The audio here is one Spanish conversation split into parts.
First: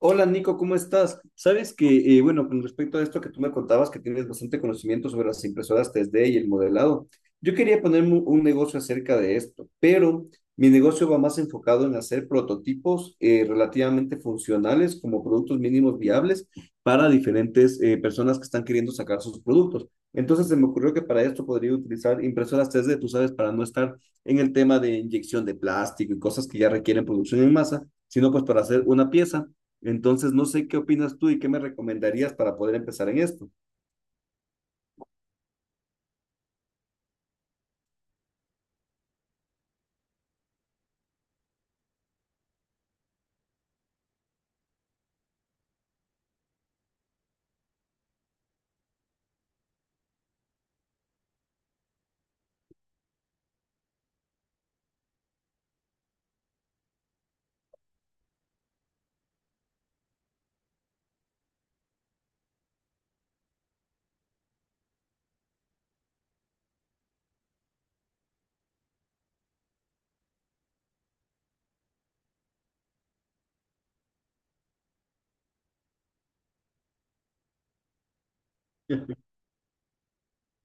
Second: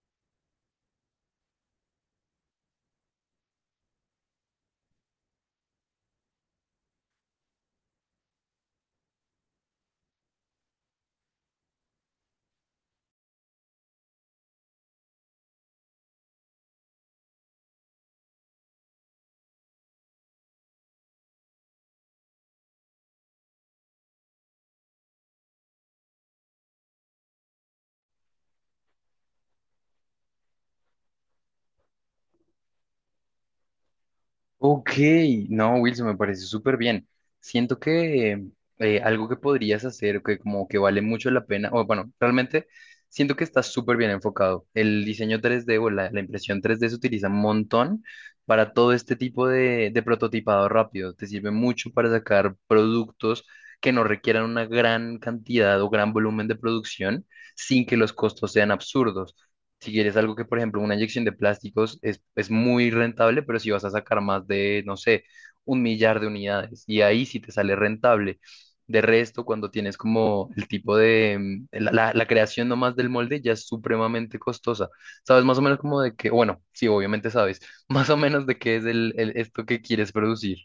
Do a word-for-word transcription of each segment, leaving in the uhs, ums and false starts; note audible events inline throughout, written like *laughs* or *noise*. Hola Nico, ¿cómo estás? Sabes que, eh, bueno, con respecto a esto que tú me contabas, que tienes bastante conocimiento sobre las impresoras tres D y el modelado, yo quería ponerme un un negocio acerca de esto, pero mi negocio va más enfocado en hacer prototipos eh, relativamente funcionales como productos mínimos viables para diferentes eh, personas que están queriendo sacar sus productos. Entonces se me ocurrió que para esto podría utilizar impresoras tres D, tú sabes, para no estar en el tema de inyección de plástico y cosas que ya requieren producción en masa, sino pues para hacer una pieza. Entonces, no sé qué opinas tú y qué me recomendarías para poder empezar en esto. Ok, no, Wilson, me parece súper bien. Siento que eh, algo que podrías hacer, que como que vale mucho la pena, o bueno, realmente siento que estás súper bien enfocado. El diseño tres D o la, la impresión tres D se utiliza un montón para todo este tipo de, de prototipado rápido. Te sirve mucho para sacar productos que no requieran una gran cantidad o gran volumen de producción sin que los costos sean absurdos. Si quieres algo que, por ejemplo, una inyección de plásticos es, es muy rentable, pero si vas a sacar más de, no sé, un millar de unidades, y ahí sí te sale rentable. De resto, cuando tienes como el tipo de, mm, la, la- la creación nomás del molde ya es supremamente costosa. ¿Sabes más o menos como de qué? Bueno, sí, obviamente sabes, *laughs* más o menos de qué es el, el- esto que quieres producir.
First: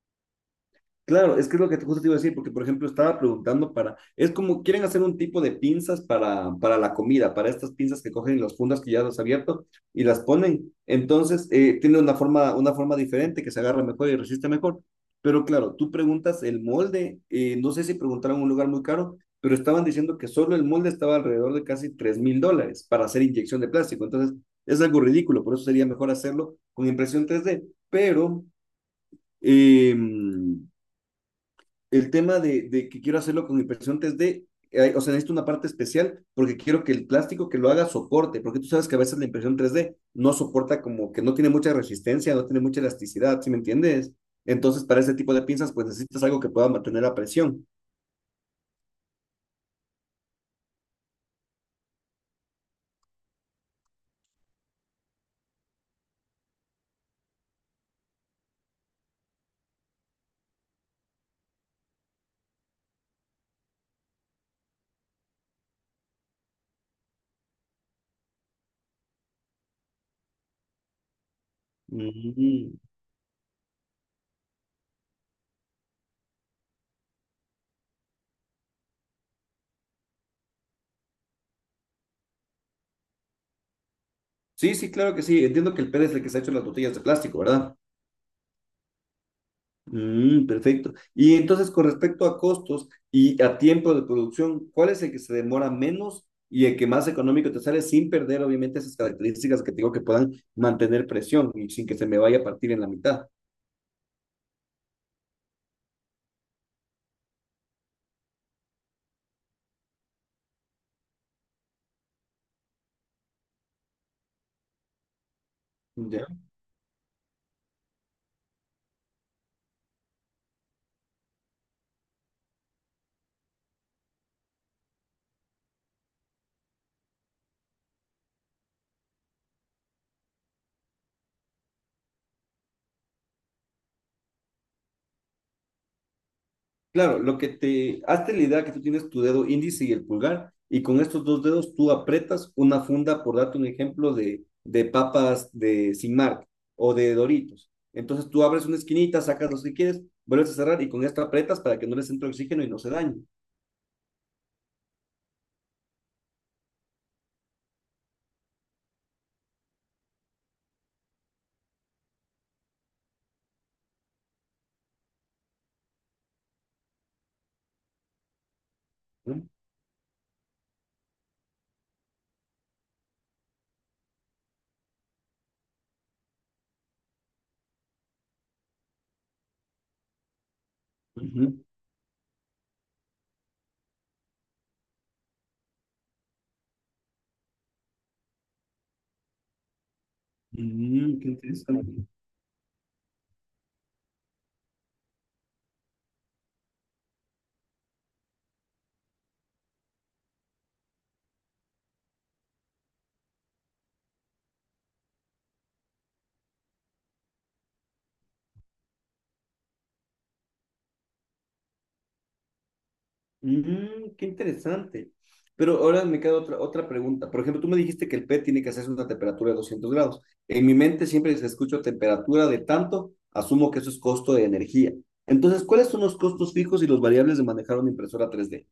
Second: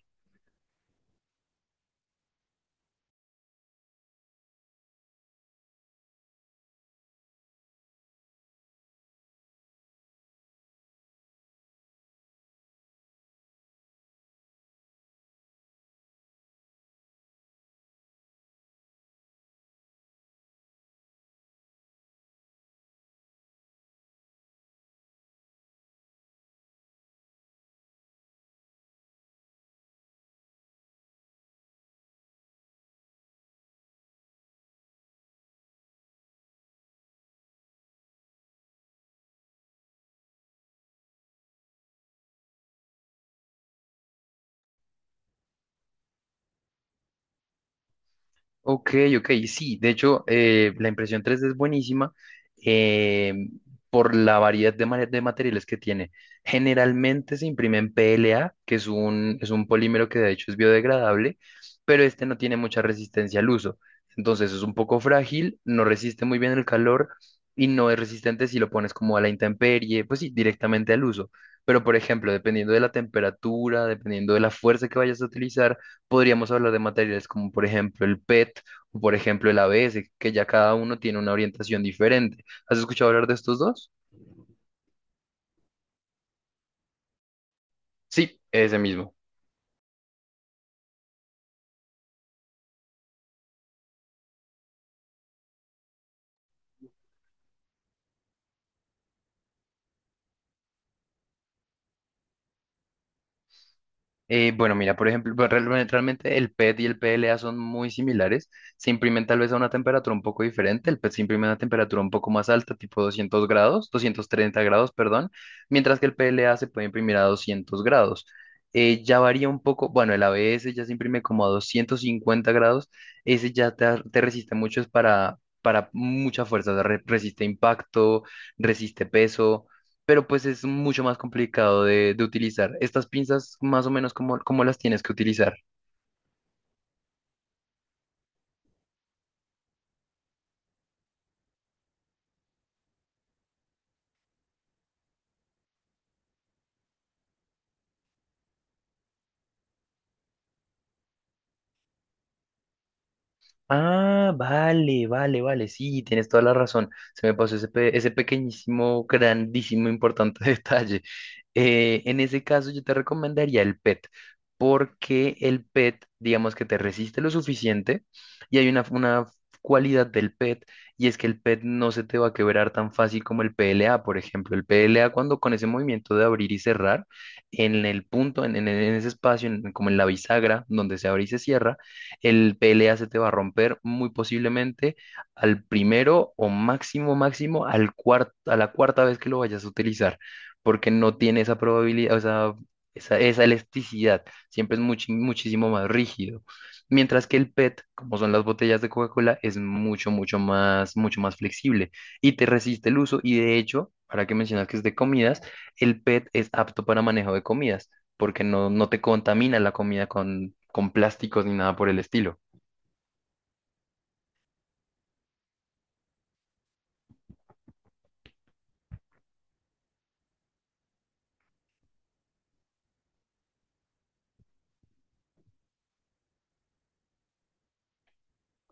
Claro, es que es lo que te- justo te iba a decir, porque por ejemplo estaba preguntando para, es como quieren hacer un tipo de pinzas para, para la comida, para estas pinzas que cogen las fundas que ya las has abierto y las ponen. Entonces eh, tiene una forma, una forma diferente que se agarra mejor y resiste mejor, pero claro, tú preguntas el molde, eh, no sé si preguntaron un lugar muy caro, pero estaban diciendo que solo el molde estaba alrededor de casi tres mil dólares para hacer inyección de plástico, entonces es algo ridículo. Por eso sería mejor hacerlo con impresión tres d, pero... em, el tema de, de que quiero hacerlo con impresión tres d, eh, o sea, necesito una parte especial porque quiero que el plástico que lo haga soporte, porque tú sabes que a veces la impresión tres d no soporta, como que no tiene mucha resistencia, no tiene mucha elasticidad. ¿Sí me entiendes? Entonces, para ese tipo de pinzas, pues necesitas algo que pueda mantener la presión. Ok, ok, sí, de hecho eh, la impresión tres D es buenísima eh, por la variedad de, mare- de materiales que tiene. Generalmente se imprime en P L A, que es un, es un polímero que de hecho es biodegradable, pero este no tiene mucha resistencia al uso. Entonces es un poco frágil, no resiste muy bien el calor y no es resistente si lo pones como a la intemperie, pues sí, directamente al uso. Pero por ejemplo, dependiendo Mm. de la temperatura, dependiendo de la fuerza que vayas a utilizar, podríamos hablar de materiales como por ejemplo el P E T o por ejemplo el A B S, que ya cada uno tiene una orientación diferente. ¿Has escuchado hablar de estos dos? Sí, sí, claro que sí. Entiendo que el P E D es el que se ha hecho las botellas de plástico, ¿verdad? Sí, ese mismo. Mm, perfecto. Y entonces, con respecto a costos y a tiempo de producción, ¿cuál es el que se demora menos y el que más económico te sale sin perder, obviamente, esas características que te digo que puedan mantener presión y sin que se me vaya a partir en la mitad? Eh, bueno, mira, por ejemplo, pues, realme- realmente el P E T y el P L A son muy similares. Se imprimen tal vez a una temperatura un poco diferente. El P E T se imprime a una temperatura un poco más alta, tipo doscientos grados, doscientos treinta grados, perdón, mientras que el Ya. P L A se puede imprimir a doscientos grados. Eh, ya varía un poco, bueno, el A B S ya se imprime como a doscientos cincuenta grados. Ese ya te, ar- te resiste mucho, es para, para mucha fuerza, o sea, re- resiste impacto, resiste peso, pero pues es mucho más complicado de, de utilizar. Estas pinzas, más o menos, cómo cómo las tienes que utilizar? Claro, lo que te, hazte la idea que tú tienes tu dedo índice y el pulgar, y con estos dos dedos tú aprietas una funda, por darte un ejemplo, de, de papas de Sin Marca o de Doritos. Entonces tú abres una esquinita, sacas los que quieres, vuelves a cerrar y con esto aprietas para que no les entre oxígeno y no se dañe, Ah, vale, vale, vale, sí, tienes toda la razón. Se me pasó ese, pe- ese pequeñísimo, grandísimo, importante *laughs* detalle. Eh, en ese caso, yo te recomendaría el P E T, porque el P E T, digamos que te resiste lo suficiente y hay una, una ¿no? cualidad del P E T, y es que el P E T no se te va a quebrar tan fácil como el P L A, por ejemplo. El P L A, cuando con ese movimiento de abrir y cerrar, en el punto, en, en- en ese espacio, en- como en la bisagra, donde se abre y se Ujú. cierra, el P L A se te va a romper muy posiblemente al primero o máximo, máximo al cuar- a la cuarta vez que lo vayas a utilizar, porque no Mm, qué tiene esa interesante. probabilidad, o sea, esa, esa elasticidad. Siempre es muchi- muchísimo más rígido. Mientras que el P E T, como son las botellas de Coca-Cola, es mucho, mucho más, mucho más flexible y te resiste el uso. Y de hecho, para que mencionas que es de comidas, el P E T es apto para manejo de comidas porque no, no te contamina la comida con, con plásticos ni nada por el estilo. Mm, qué interesante. Pero ahora me queda otra, otra pregunta. Por ejemplo, tú me dijiste que el P E T tiene que hacerse una temperatura de doscientos grados. En mi mente siempre se escucha temperatura de tanto, asumo que eso es costo de energía. Entonces, ¿cuáles son los costos fijos y los variables de manejar una impresora tres d?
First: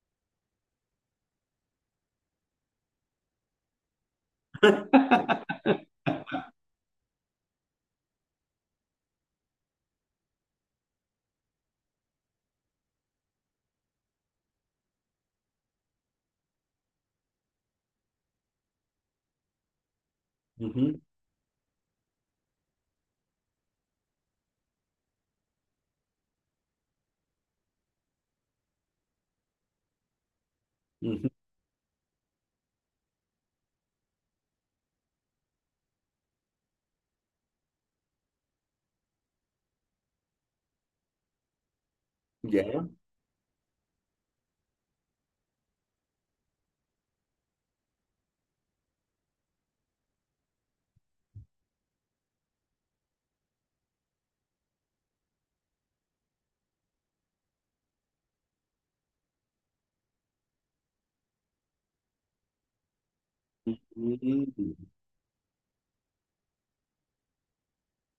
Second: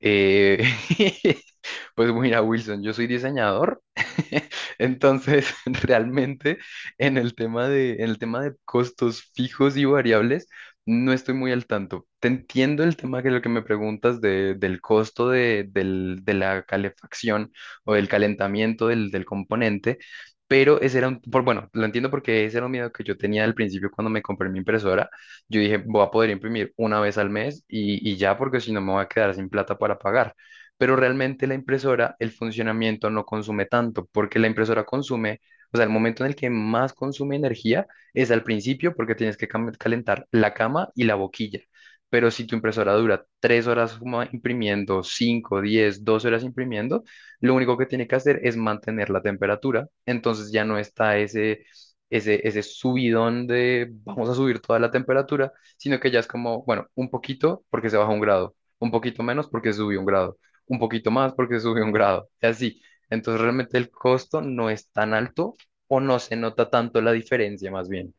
Eh, *laughs* pues mira, Wilson, yo soy diseñador, *laughs* entonces *laughs* realmente en el tema de, en el tema de costos fijos y variables no estoy muy al tanto. Te entiendo el tema que lo que me preguntas de, del costo de, del- de la calefacción o del calentamiento del, del componente, pero ese Ujú, era un, por, bueno, lo entiendo porque ese era un miedo que yo tenía al principio cuando me compré mi impresora. Yo dije, voy a poder imprimir una vez al mes y, y ya, porque si no me voy a quedar sin plata para pagar. Pero ujú, realmente la impresora, el funcionamiento no consume tanto, porque la impresora consume, o sea, el momento en el que más consume energía es al principio, porque tienes que cam- calentar la cama y la boquilla. Pero si tu ya. impresora dura tres horas como imprimiendo, cinco, diez, doce horas imprimiendo, lo único que tiene que hacer es mantener la temperatura. Entonces ya no está ese, ese, ese subidón de vamos a subir toda la temperatura, sino que ya es como, bueno, un poquito porque se baja un grado, un poquito menos porque subió un grado, un poquito más porque subió un grado, y así. Entonces realmente el costo Mm. no es tan alto o no se nota tanto la diferencia más bien.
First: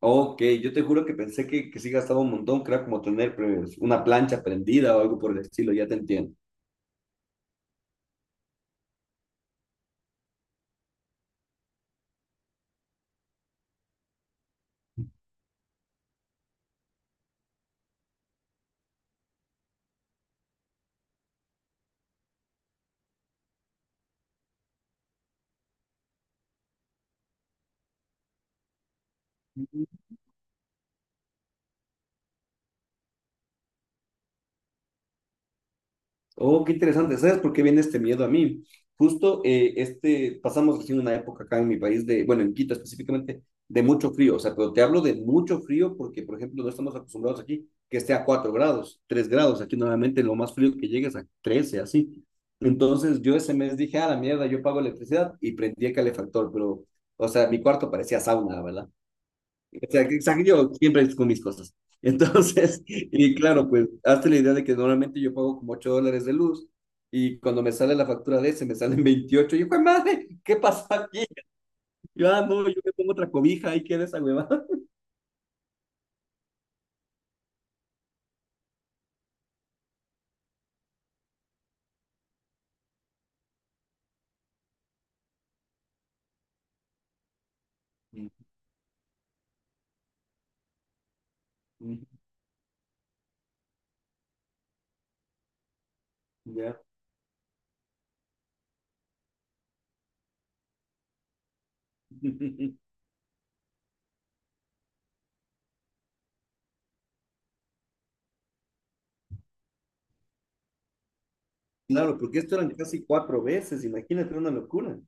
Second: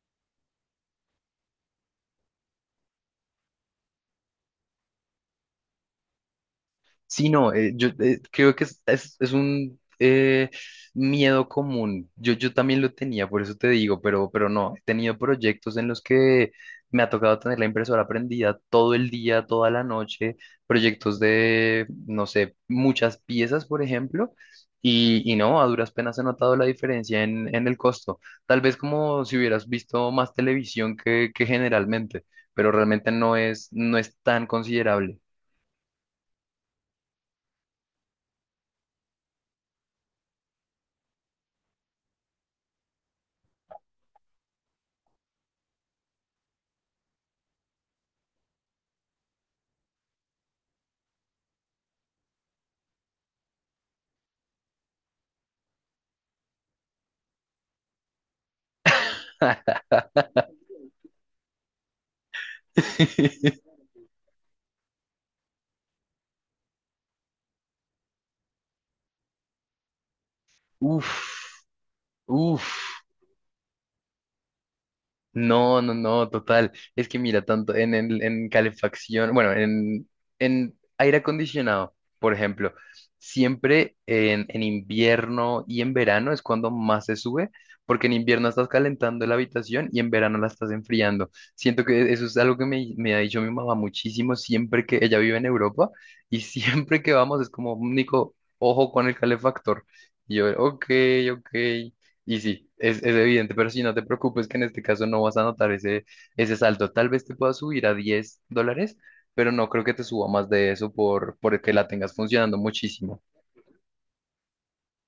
Ok, yo te juro que pensé que, que sí gastaba un montón, que era como tener pues, una plancha prendida o algo por el estilo, ya te entiendo. Sí, no, eh, yo eh, creo que es, es- es un eh, miedo común. Yo, yo también lo tenía, por eso te digo, pero, pero no, he tenido proyectos en los que me ha tocado tener la impresora prendida todo el día, toda la noche, proyectos de, no sé, muchas piezas, por ejemplo, y, y no, a duras penas he notado la diferencia en, en el costo. Tal vez como si hubieras visto más televisión que, que generalmente, pero realmente no es, no es tan considerable. Oh, qué interesante. ¿Sabes por qué viene este miedo a mí? Justo eh, este, pasamos recién una época acá en mi país de, bueno, en Quito específicamente, de mucho frío. O sea, pero te hablo de mucho frío porque, por ejemplo, no estamos acostumbrados aquí que esté a cuatro grados, tres grados. Aquí normalmente lo más frío que llega es a trece, así. Entonces yo ese mes dije, a la mierda, yo pago electricidad y prendí el calefactor, pero, o sea, mi cuarto parecía sauna, ¿verdad? O sea, que- o yo siempre con mis cosas. Entonces, *laughs* y *laughs* claro, pues hazte la idea de que normalmente yo pago como ocho dólares de luz, y cuando me sale la factura de ese me salen *laughs* veintiocho. Y yo, "Jue madre, ¿qué pasó aquí?" Uf, Yo, ah, no, uf. yo me pongo otra cobija, ahí queda esa huevada. *laughs* No, no, no, total. Es que mira, tanto en, el- en calefacción, bueno, en, en aire acondicionado, por ejemplo, siempre en, en invierno y en verano es cuando más se sube, porque en Mm, invierno estás calentando la habitación y en verano la estás enfriando. Siento mm. que eso es algo que me, me ha dicho mi mamá muchísimo siempre que ella vive en Europa, y *laughs* Ya. siempre que vamos es como, Nico, ojo con el calefactor. Y yo, ok, ok. Y sí, *laughs* es, es evidente, pero sí, no te preocupes que en este caso no vas a notar ese, ese salto. Tal vez te pueda subir a diez dólares, pero no creo que te suba más de eso por, por que la tengas Claro, porque esto funcionando eran casi muchísimo. cuatro veces, imagínate, una locura.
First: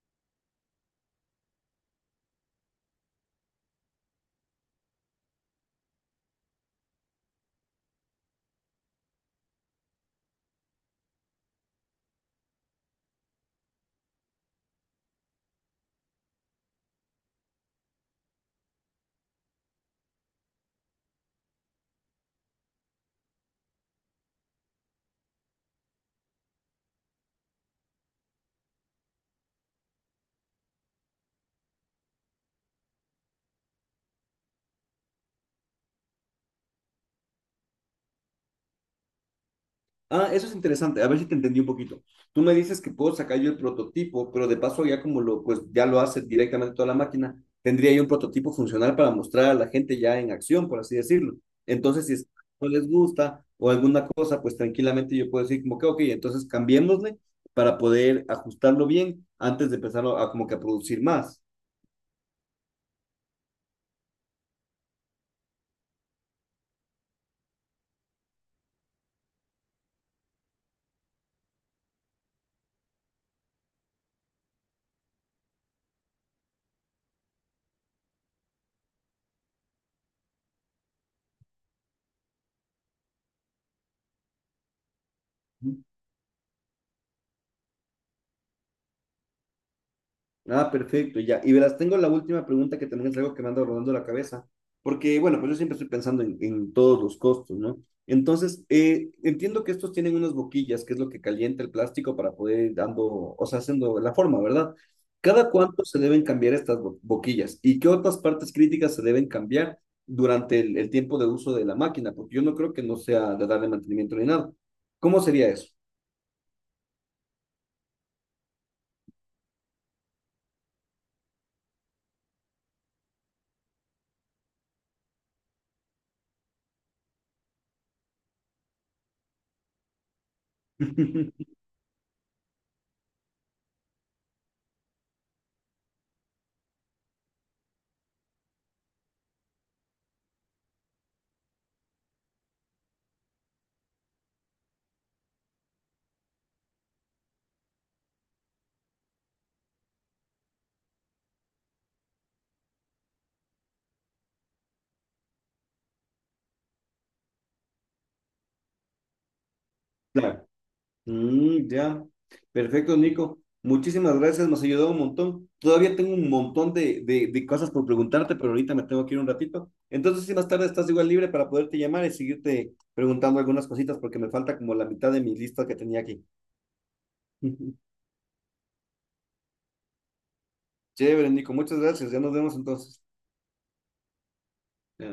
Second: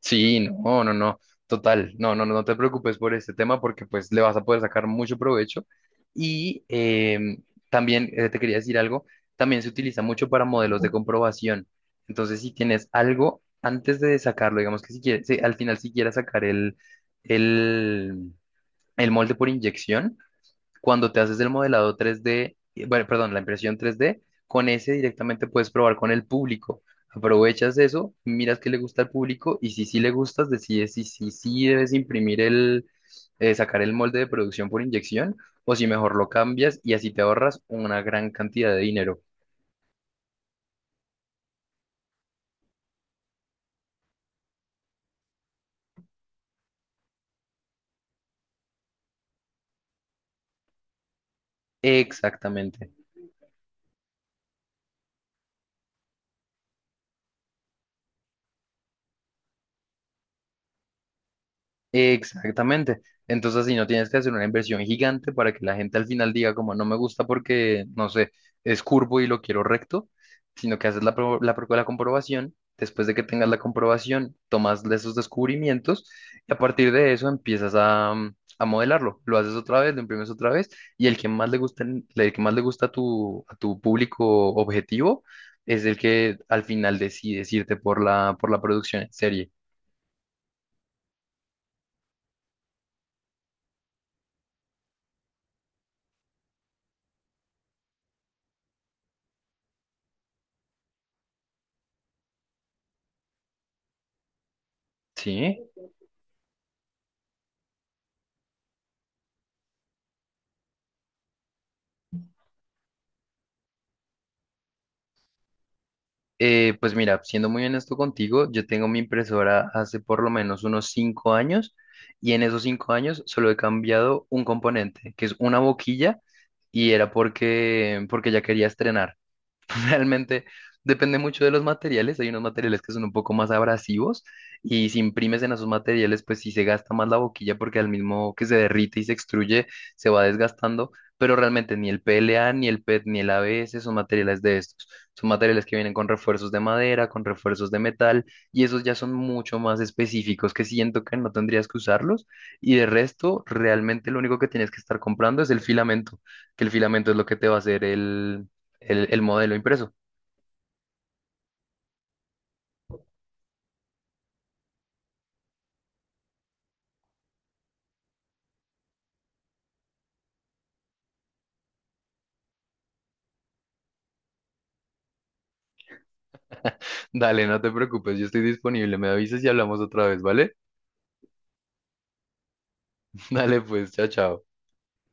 Sí, no, no, no, total, no, no, no no te preocupes por este tema porque pues le vas a poder sacar mucho provecho. Y em, también eh, te quería decir algo, también se utiliza mucho para modelos de comprobación. Entonces, si tienes algo antes de sacarlo, digamos que si quieres, si al final si quieres sacar el... el el molde por inyección, cuando te haces el modelado tres D, eh, bueno, perdón, la impresión tres D, con ese directamente puedes probar con el público. Aprovechas eso, miras qué le gusta al público y si sí le gustas, decides si sí sí debes imprimir el, eh, sacar el molde de producción por inyección o si mejor lo cambias, y así te ahorras una gran cantidad de dinero. Ah, eso es interesante. A ver si te entendí un poquito. Tú me dices que puedo sacar yo el prototipo, pero de paso ya como lo, pues ya lo hace directamente toda la máquina, tendría yo un prototipo funcional para mostrar a la gente ya en acción, por así decirlo. Entonces, si es que no les Exactamente. gusta o alguna cosa, pues tranquilamente yo puedo decir como que, ok, entonces cambiémosle para poder ajustarlo bien antes de empezar a, a como que a producir más. Exactamente. Entonces, si no tienes que hacer una inversión gigante para que la gente al final diga como no me gusta porque, no sé, es curvo y lo quiero recto, sino que haces la, pro- la, pro- la comprobación, después de que tengas la comprobación, tomas de esos descubrimientos y a partir de eso empiezas a, mm, a modelarlo. Lo haces otra vez, lo imprimes otra vez, y el que más le gusta, el el que más le gusta a tu, a tu público objetivo es el que al final decide irte por la, por la producción en serie. Ah, perfecto, ya. Y verás, tengo la última pregunta que también es algo que me anda rodando la cabeza, porque bueno, pues yo siempre estoy pensando en, en todos los costos, ¿no? Entonces, eh, entiendo que estos tienen unas boquillas, que es lo que calienta el plástico para poder ir dando, o sea, haciendo la forma, ¿verdad? ¿Cada Sí. cuánto se deben cambiar estas bo- boquillas? ¿Y qué otras partes críticas se deben cambiar durante el, el tiempo de uso de la máquina? Porque yo no creo que no sea de darle mantenimiento ni nada. ¿Cómo sería eso? Eh, pues mira, siendo muy honesto contigo, yo tengo mi impresora hace por lo menos unos cinco años, y en esos cinco años solo he cambiado un componente, que es una boquilla, y era porque, porque ya quería estrenar. *laughs* Realmente depende mucho *laughs* de los materiales. Hay unos materiales que son un poco más abrasivos y si imprimes en esos materiales, pues sí se gasta más la boquilla porque al mismo que se derrite y se extruye, se va desgastando. Pero realmente ni el P L A, ni el P E T, ni el A B S son materiales de estos. Son materiales que vienen con refuerzos de madera, con refuerzos de metal, y esos ya son mucho más específicos que siento que no tendrías que usarlos. Y de resto, realmente lo único que tienes que estar comprando es el filamento, que el filamento es lo que te va a hacer el el, el modelo impreso. Claro. Mm, ya. Perfecto, Nico. Muchísimas gracias, nos ayudó un montón. Todavía tengo un montón de, de, de, cosas por preguntarte, pero ahorita me tengo que ir un ratito. Entonces, si más tarde estás igual libre para poderte llamar y seguirte preguntando algunas cositas, porque me falta como la mitad de mi lista que tenía aquí. Dale, no te *laughs* preocupes, yo estoy disponible. Me avisas y hablamos otra vez, ¿vale? Chévere, Nico, muchas gracias. Ya nos vemos entonces. *laughs* Dale, pues, chao, chao. Ya.